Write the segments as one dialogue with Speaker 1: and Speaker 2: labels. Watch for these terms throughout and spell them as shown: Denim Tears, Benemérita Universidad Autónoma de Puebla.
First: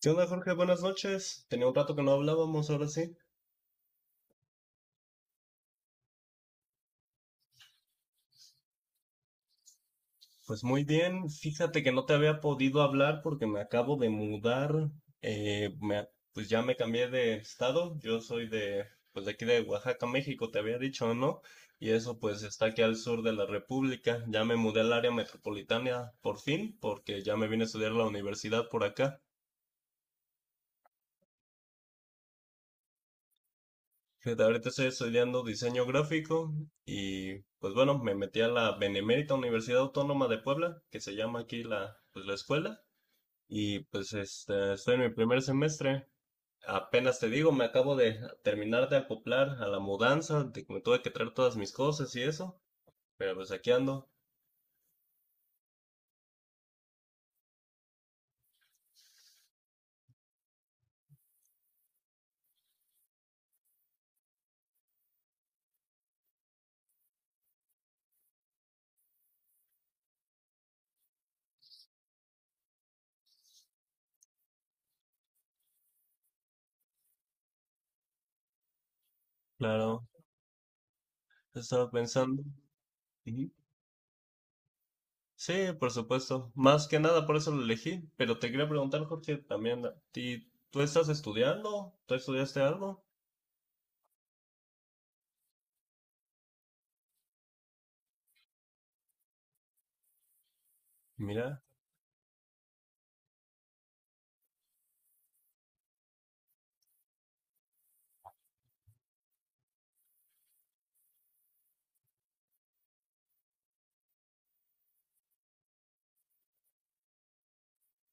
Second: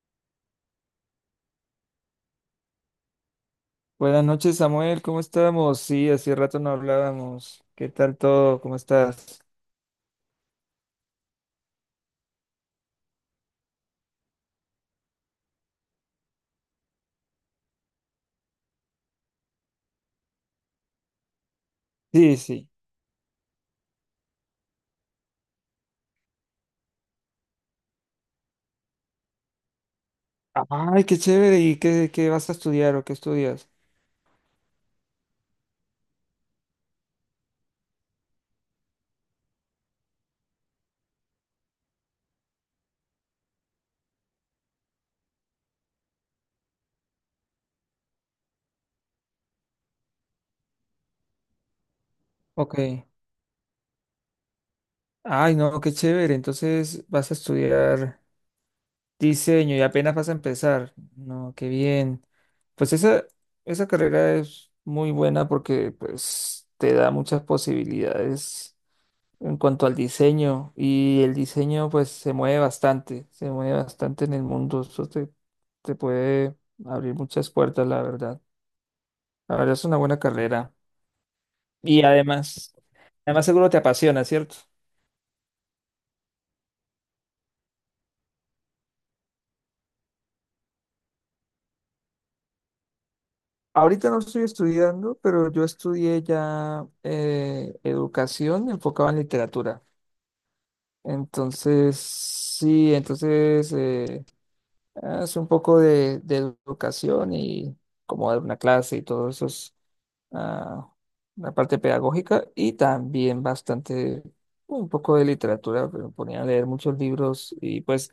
Speaker 1: ¿Qué onda, Jorge? Buenas noches. Tenía un rato que no hablábamos, ahora sí.
Speaker 2: Buenas noches, Samuel. ¿Cómo estamos? Sí, hace rato no hablábamos. ¿Qué tal todo? ¿Cómo estás?
Speaker 1: Pues muy bien. Fíjate que no te había podido hablar porque me acabo de mudar. Eh, me- pues ya me cambié de estado. Yo soy de, pues de aquí de Oaxaca, México, te había dicho, ¿no? Y eso
Speaker 2: Sí,
Speaker 1: pues está
Speaker 2: sí.
Speaker 1: aquí al sur de la República. Ya me mudé al área metropolitana por fin porque ya me vine a estudiar a la universidad por acá.
Speaker 2: Ay, qué chévere. ¿Y qué vas a estudiar o qué estudias?
Speaker 1: Fíjate, ahorita estoy estudiando diseño gráfico y pues bueno, me metí a la Benemérita Universidad Autónoma de Puebla, que se llama aquí la, pues, la escuela, y estoy en mi primer semestre. Apenas te digo, me acabo de terminar de acoplar a la mudanza, de que me tuve que traer todas mis cosas y eso,
Speaker 2: Ok.
Speaker 1: pero pues aquí ando.
Speaker 2: Ay, no, qué chévere. Entonces vas a estudiar diseño y apenas vas a empezar. No, qué bien. Pues esa, esa carrera es muy buena porque pues te da muchas posibilidades en cuanto al diseño. Y el diseño, pues, se mueve bastante en el mundo. Te puede abrir muchas puertas, la verdad. La verdad es una
Speaker 1: Claro,
Speaker 2: buena carrera.
Speaker 1: estaba
Speaker 2: Y
Speaker 1: pensando.
Speaker 2: además, además
Speaker 1: Ujú.
Speaker 2: seguro te apasiona, ¿cierto?
Speaker 1: Sí, por supuesto. Más que nada por eso lo elegí, pero te quería preguntar, Jorge, también a ti, ¿tú estás estudiando? ¿Tú estudiaste algo?
Speaker 2: Ahorita no estoy estudiando, pero yo estudié ya educación enfocada en literatura.
Speaker 1: Mira,
Speaker 2: Entonces, sí, hace un poco de educación y como dar una clase y todo eso es ah, la parte pedagógica y también bastante, un poco de literatura, pero me ponía a leer muchos libros y pues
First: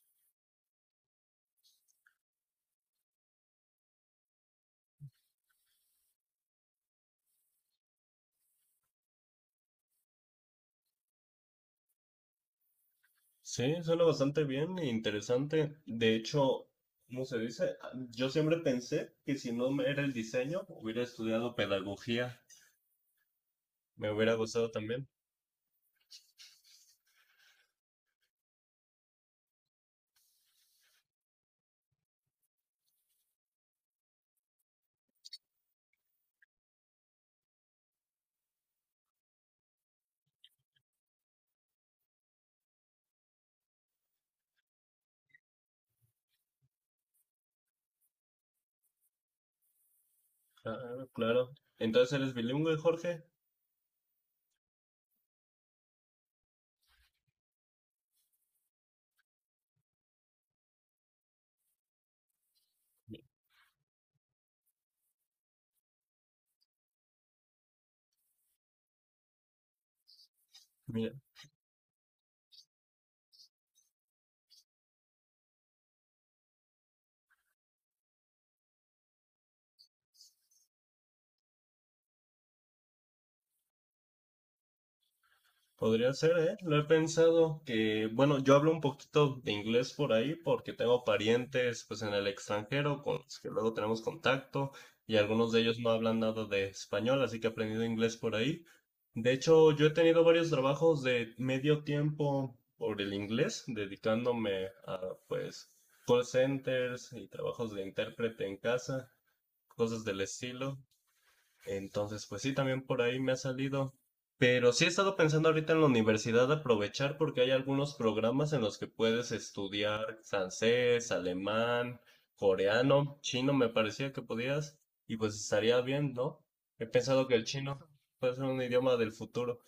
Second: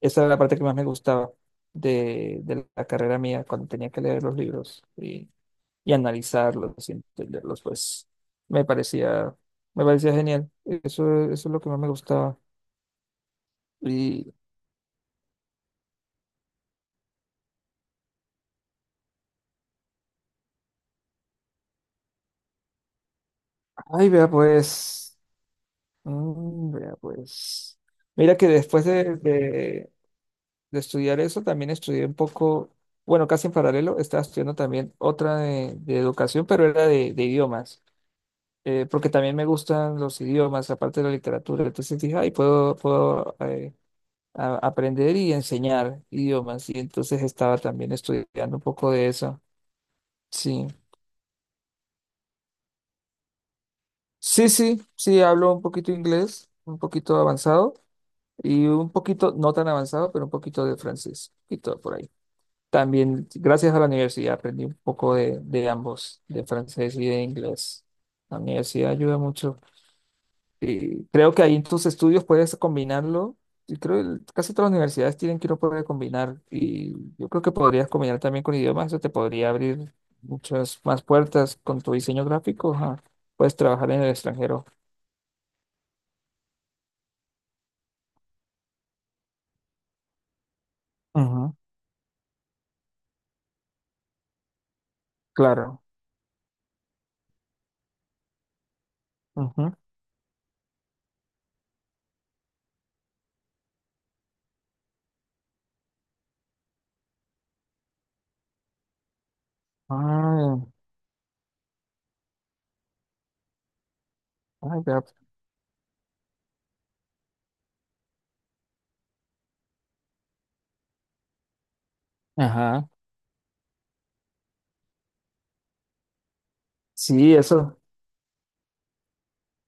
Speaker 2: esa era la parte que más me gustaba de la carrera mía cuando tenía que leer los libros y analizarlos y entenderlos, pues me parecía, me parecía genial. Eso es lo que más me gustaba.
Speaker 1: sí, suena
Speaker 2: Y,
Speaker 1: bastante bien e interesante. De hecho, ¿cómo se dice? Ah, yo siempre pensé que si no me era el diseño, hubiera estudiado pedagogía.
Speaker 2: ay,
Speaker 1: Me
Speaker 2: vea,
Speaker 1: hubiera gustado también.
Speaker 2: pues. Mm, vea, pues. Mira que de estudiar eso, también estudié un poco, bueno, casi en paralelo, estaba estudiando también otra de educación, pero era de idiomas, porque también me gustan los idiomas, aparte de la literatura. Entonces dije, ay, aprender y enseñar idiomas. Y entonces estaba también estudiando un poco de eso. Sí,
Speaker 1: Ah, claro. Entonces eres bilingüe, Jorge.
Speaker 2: sí, sí, sí, hablo un poquito inglés, un poquito avanzado. Y un poquito, no tan avanzado, pero un poquito de francés, y todo por ahí.
Speaker 1: Mi-
Speaker 2: También, gracias a la universidad, aprendí un poco de ambos, de francés y de inglés. La universidad ayuda mucho. Y
Speaker 1: Mira,
Speaker 2: creo que ahí en tus estudios puedes combinarlo. Y creo que casi todas las universidades tienen que uno poder combinar. Y yo creo que podrías combinar también con idiomas. Eso te podría abrir muchas más puertas con tu diseño gráfico. Ajá. Puedes trabajar en el extranjero.
Speaker 1: podría ser, ¿eh? Lo he pensado que, bueno, yo hablo un poquito de inglés por ahí porque tengo
Speaker 2: Ujú.
Speaker 1: parientes pues en el extranjero con los que luego tenemos contacto y algunos de ellos
Speaker 2: Claro.
Speaker 1: no hablan nada de español, así que he aprendido inglés por ahí. De hecho,
Speaker 2: Ujú.
Speaker 1: yo he tenido varios trabajos de medio tiempo por el inglés, dedicándome a pues call centers y trabajos de intérprete en casa, cosas del
Speaker 2: Ay,
Speaker 1: estilo. Entonces, pues sí, también por ahí me ha salido. Pero
Speaker 2: ay,
Speaker 1: sí he
Speaker 2: vea.
Speaker 1: estado pensando ahorita en la universidad aprovechar porque hay algunos programas en los que puedes estudiar francés, alemán,
Speaker 2: Ajá.
Speaker 1: coreano, chino, me parecía que podías. Y pues estaría bien, ¿no? He pensado que
Speaker 2: Sí,
Speaker 1: el chino
Speaker 2: eso
Speaker 1: puede ser un idioma del futuro.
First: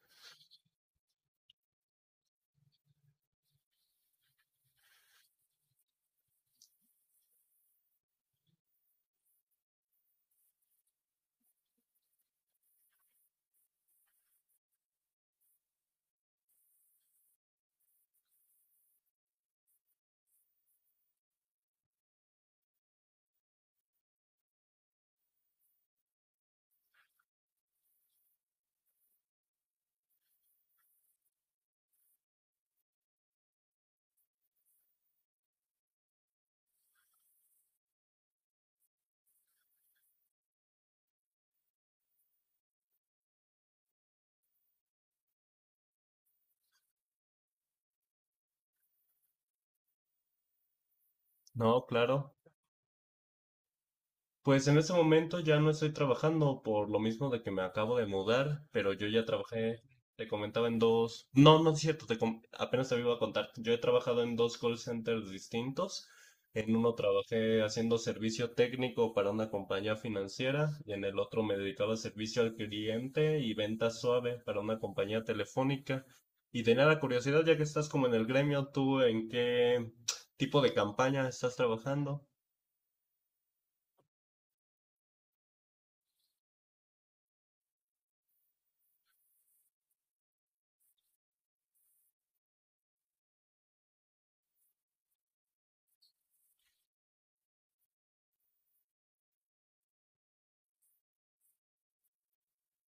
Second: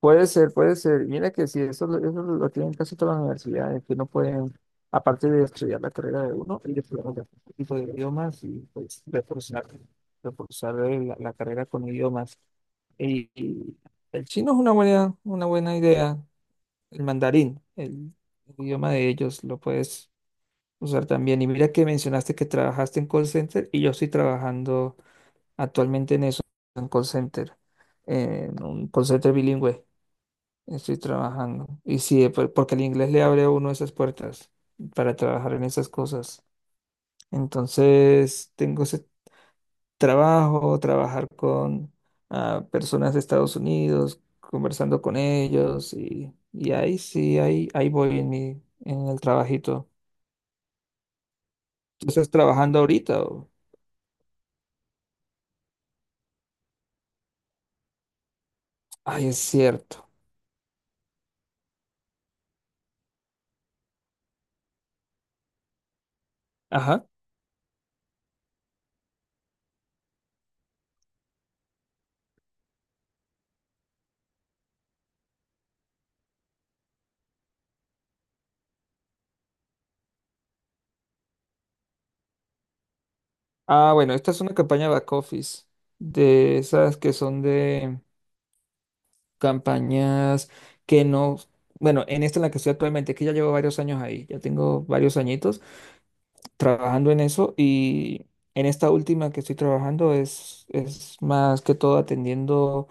Speaker 2: puede ser, puede ser. Mira que sí, eso lo tienen casi todas las universidades, que no pueden, aparte de estudiar la carrera de uno, y de otro tipo de idiomas y pues reforzar la carrera con idiomas. Y el chino es una buena idea, el mandarín, el idioma de ellos, lo puedes usar también. Y mira que mencionaste que trabajaste en call center y yo estoy trabajando actualmente en eso, en call center, en un call center bilingüe. Estoy trabajando. Y sí, porque el inglés le abre a uno esas puertas para trabajar en esas cosas. Entonces, tengo ese trabajo, trabajar con personas de Estados Unidos, conversando con ellos y ahí sí, ahí voy en en el trabajito.
Speaker 1: No,
Speaker 2: ¿Tú estás
Speaker 1: claro.
Speaker 2: trabajando ahorita? ¿O?
Speaker 1: Pues en ese momento ya no estoy trabajando por lo mismo de que me acabo de mudar, pero yo ya
Speaker 2: Ay, es
Speaker 1: trabajé,
Speaker 2: cierto.
Speaker 1: te comentaba en dos, no, no es cierto, apenas te iba a contar, yo he trabajado en dos call centers distintos, en uno
Speaker 2: Ajá.
Speaker 1: trabajé haciendo servicio técnico para una compañía financiera y en el otro me dedicaba a servicio al cliente y venta suave para una compañía telefónica. Y tenía la curiosidad, ya que estás como en el gremio, ¿tú en qué tipo de campaña estás trabajando?
Speaker 2: Ah, bueno, esta es una campaña back office de esas que son de campañas que no, bueno, en esta en la que estoy actualmente, que ya llevo varios años ahí, ya tengo varios añitos trabajando en eso y en esta última que estoy trabajando es más que todo atendiendo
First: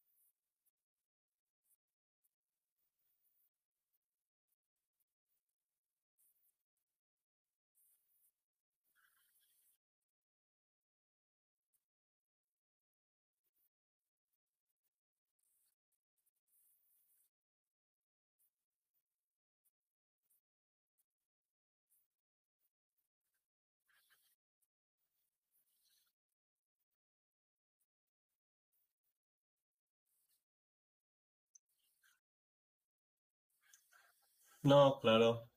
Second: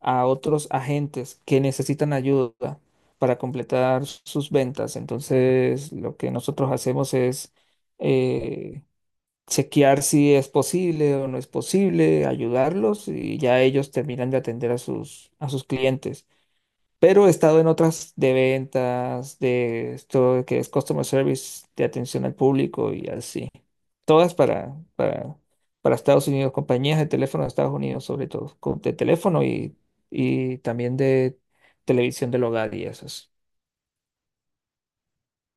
Speaker 2: a otros agentes que necesitan ayuda para completar sus ventas. Entonces, lo que nosotros hacemos es... eh, chequear si es posible o no es posible, ayudarlos y ya ellos terminan de atender a a sus clientes. Pero he estado en otras de ventas, de esto que es customer service, de atención al público y así. Todas para Estados Unidos, compañías de teléfono de Estados Unidos, sobre todo, de teléfono y también de televisión del hogar y esas.
Speaker 1: No, claro.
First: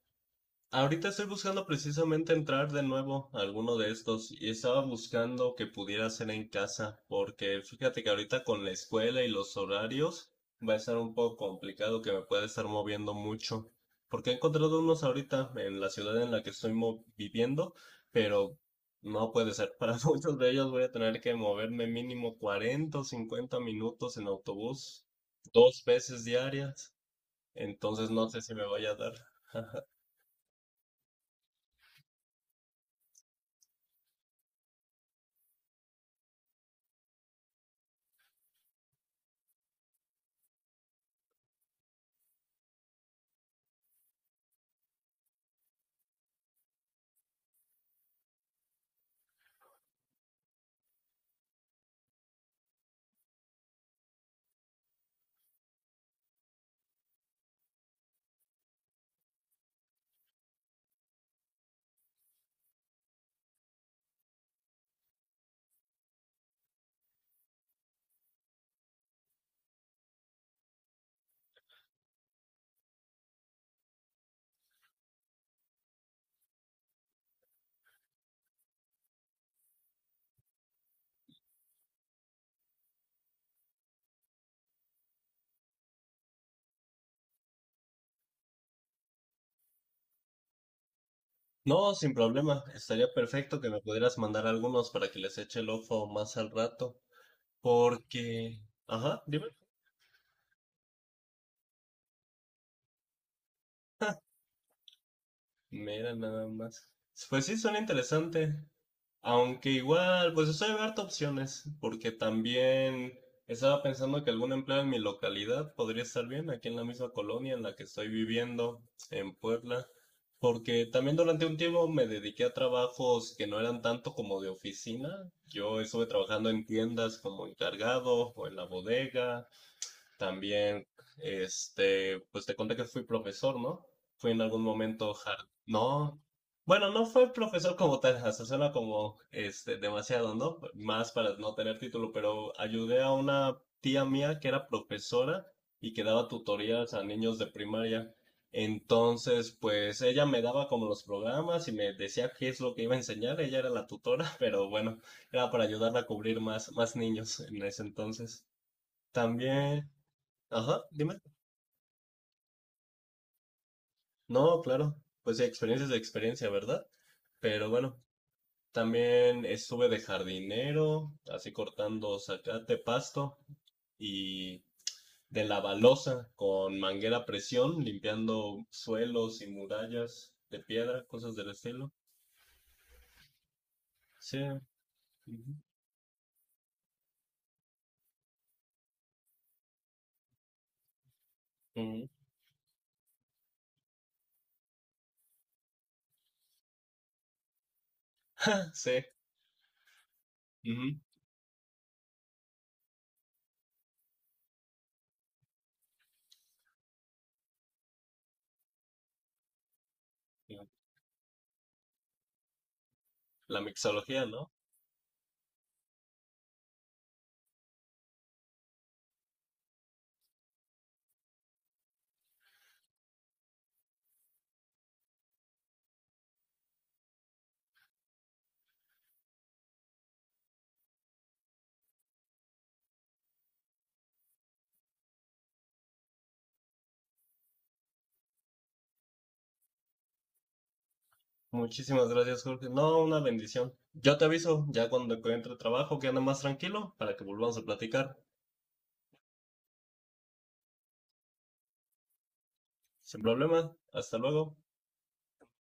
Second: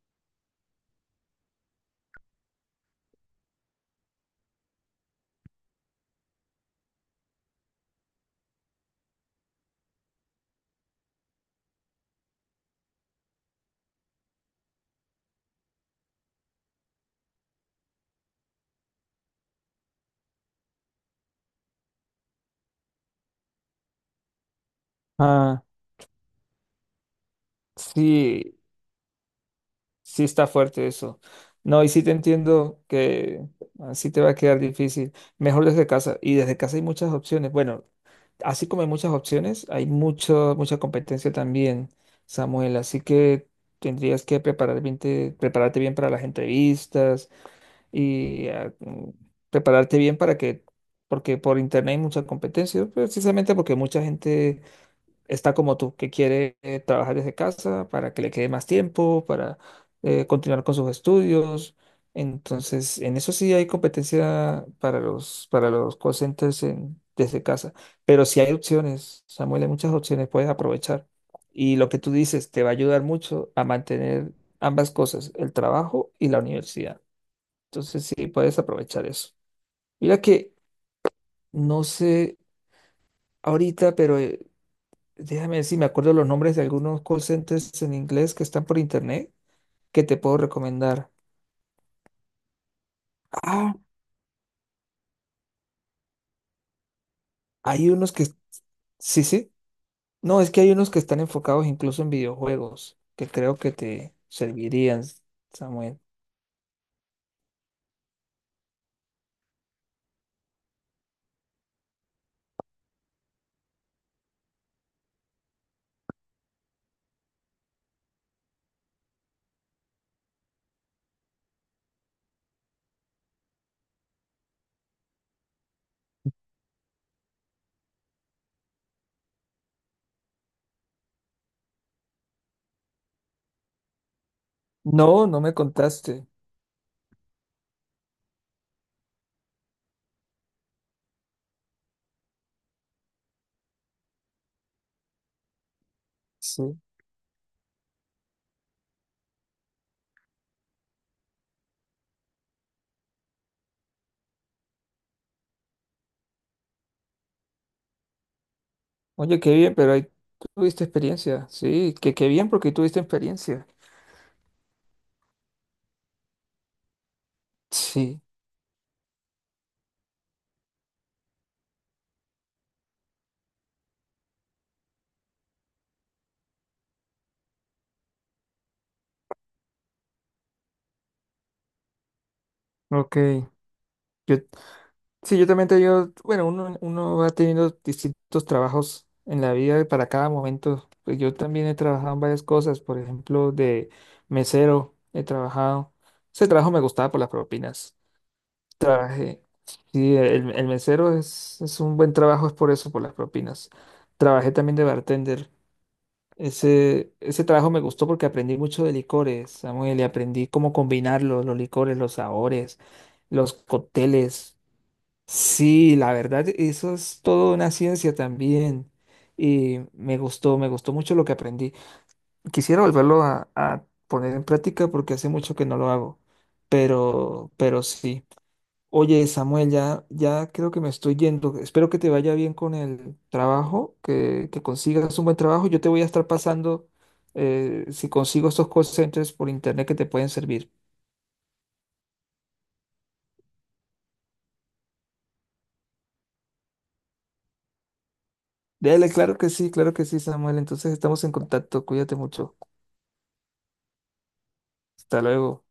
Speaker 1: Ahorita estoy buscando precisamente entrar de nuevo a alguno de estos y estaba buscando que pudiera hacer en casa, porque fíjate que ahorita con la escuela y los horarios va a estar un poco complicado que me pueda estar moviendo mucho, porque he encontrado unos ahorita en la ciudad en la que estoy viviendo, pero no puede ser. Para muchos de ellos voy a tener que moverme mínimo 40 o 50 minutos en autobús,
Speaker 2: Ah,
Speaker 1: dos veces diarias, entonces no sé si
Speaker 2: sí.
Speaker 1: me vaya a dar.
Speaker 2: Sí está fuerte eso. No, y sí te entiendo que así te va a quedar difícil. Mejor desde casa. Y desde casa hay muchas opciones. Bueno, así como hay muchas opciones, hay mucha competencia también, Samuel. Así que tendrías que prepararte bien para las entrevistas y prepararte bien para que, porque por internet hay mucha competencia, precisamente porque mucha gente está como tú, que quiere trabajar desde casa para que le quede más tiempo, para continuar con sus estudios. Entonces, en eso sí hay competencia para para los call centers desde casa. Pero sí hay opciones, Samuel, hay muchas opciones, puedes aprovechar. Y lo que tú dices te va a ayudar mucho a mantener ambas cosas, el trabajo y la universidad. Entonces, sí, puedes aprovechar eso. Mira que no sé ahorita, pero déjame ver si me acuerdo los nombres de algunos call centers en inglés que están por internet que te puedo recomendar.
Speaker 1: No, sin problema. Estaría perfecto que
Speaker 2: Ah,
Speaker 1: me pudieras mandar algunos para que les eche el ojo más al rato.
Speaker 2: hay unos que...
Speaker 1: Porque... Ajá,
Speaker 2: Sí,
Speaker 1: dime.
Speaker 2: sí. No, es que hay unos que están enfocados incluso en videojuegos, que creo que te servirían, Samuel.
Speaker 1: Mira, nada más. Pues sí, suena interesante. Aunque igual, pues estoy abierto a opciones, porque también estaba pensando que algún empleo en mi localidad podría estar bien, aquí en la misma colonia en la que estoy viviendo, en Puebla, porque también durante un tiempo me dediqué a trabajos que no eran tanto como de oficina. Yo estuve trabajando en tiendas como encargado o en la bodega, también, pues te conté que fui profesor, ¿no? Fui en algún
Speaker 2: No,
Speaker 1: momento
Speaker 2: no
Speaker 1: hard.
Speaker 2: me contaste.
Speaker 1: No, bueno, no fue profesor como tal, hasta suena como este, demasiado, ¿no? Más para no tener título, pero ayudé a una tía mía que era profesora y que daba
Speaker 2: Sí.
Speaker 1: tutorías a niños de primaria. Entonces, pues ella me daba como los programas y me decía qué es lo que iba a enseñar. Ella era la tutora, pero bueno, era para ayudarla a cubrir más niños en ese entonces.
Speaker 2: Oye, qué bien,
Speaker 1: También
Speaker 2: pero ahí
Speaker 1: ajá,
Speaker 2: tuviste
Speaker 1: dime.
Speaker 2: experiencia. Sí, que qué bien porque tuviste experiencia.
Speaker 1: No, claro. Pues experiencia es experiencia, ¿verdad? Pero bueno,
Speaker 2: Sí,
Speaker 1: también estuve de jardinero, así cortando zacate, pasto y de la balosa con manguera a presión, limpiando suelos y murallas de piedra, cosas del estilo.
Speaker 2: ok. Yo,
Speaker 1: Sí.
Speaker 2: sí, yo
Speaker 1: Ujú,
Speaker 2: también te digo, bueno, uno va teniendo distintos trabajos en la vida y para cada momento. Pues yo también he
Speaker 1: ujú,
Speaker 2: trabajado en varias cosas, por ejemplo, de mesero he trabajado. Ese trabajo me gustaba por las propinas.
Speaker 1: ah, sí.
Speaker 2: Trabajé, sí, el
Speaker 1: Ujú,
Speaker 2: mesero es un buen trabajo, es por eso, por las propinas. Trabajé también de bartender. Ese trabajo me gustó porque aprendí mucho de licores, Samuel, y aprendí cómo combinar los licores, los sabores, los
Speaker 1: la mixología, ¿no?
Speaker 2: cócteles. Sí, la verdad, eso es toda una ciencia también. Y me gustó mucho lo que aprendí. Quisiera volverlo a poner en práctica porque hace mucho que no lo hago. Pero sí. Oye, Samuel, ya, ya creo que me estoy yendo. Espero que te vaya bien con el trabajo, que consigas un buen trabajo. Yo te voy a estar pasando si consigo estos call centers por internet que te pueden servir.
Speaker 1: Muchísimas gracias, Jorge. No, una bendición. Yo te aviso ya cuando encuentre trabajo que ande más tranquilo para que volvamos a platicar.
Speaker 2: Dale, claro que sí, Samuel. Entonces estamos en contacto. Cuídate mucho.
Speaker 1: Sin problema, hasta luego.
Speaker 2: Hasta luego.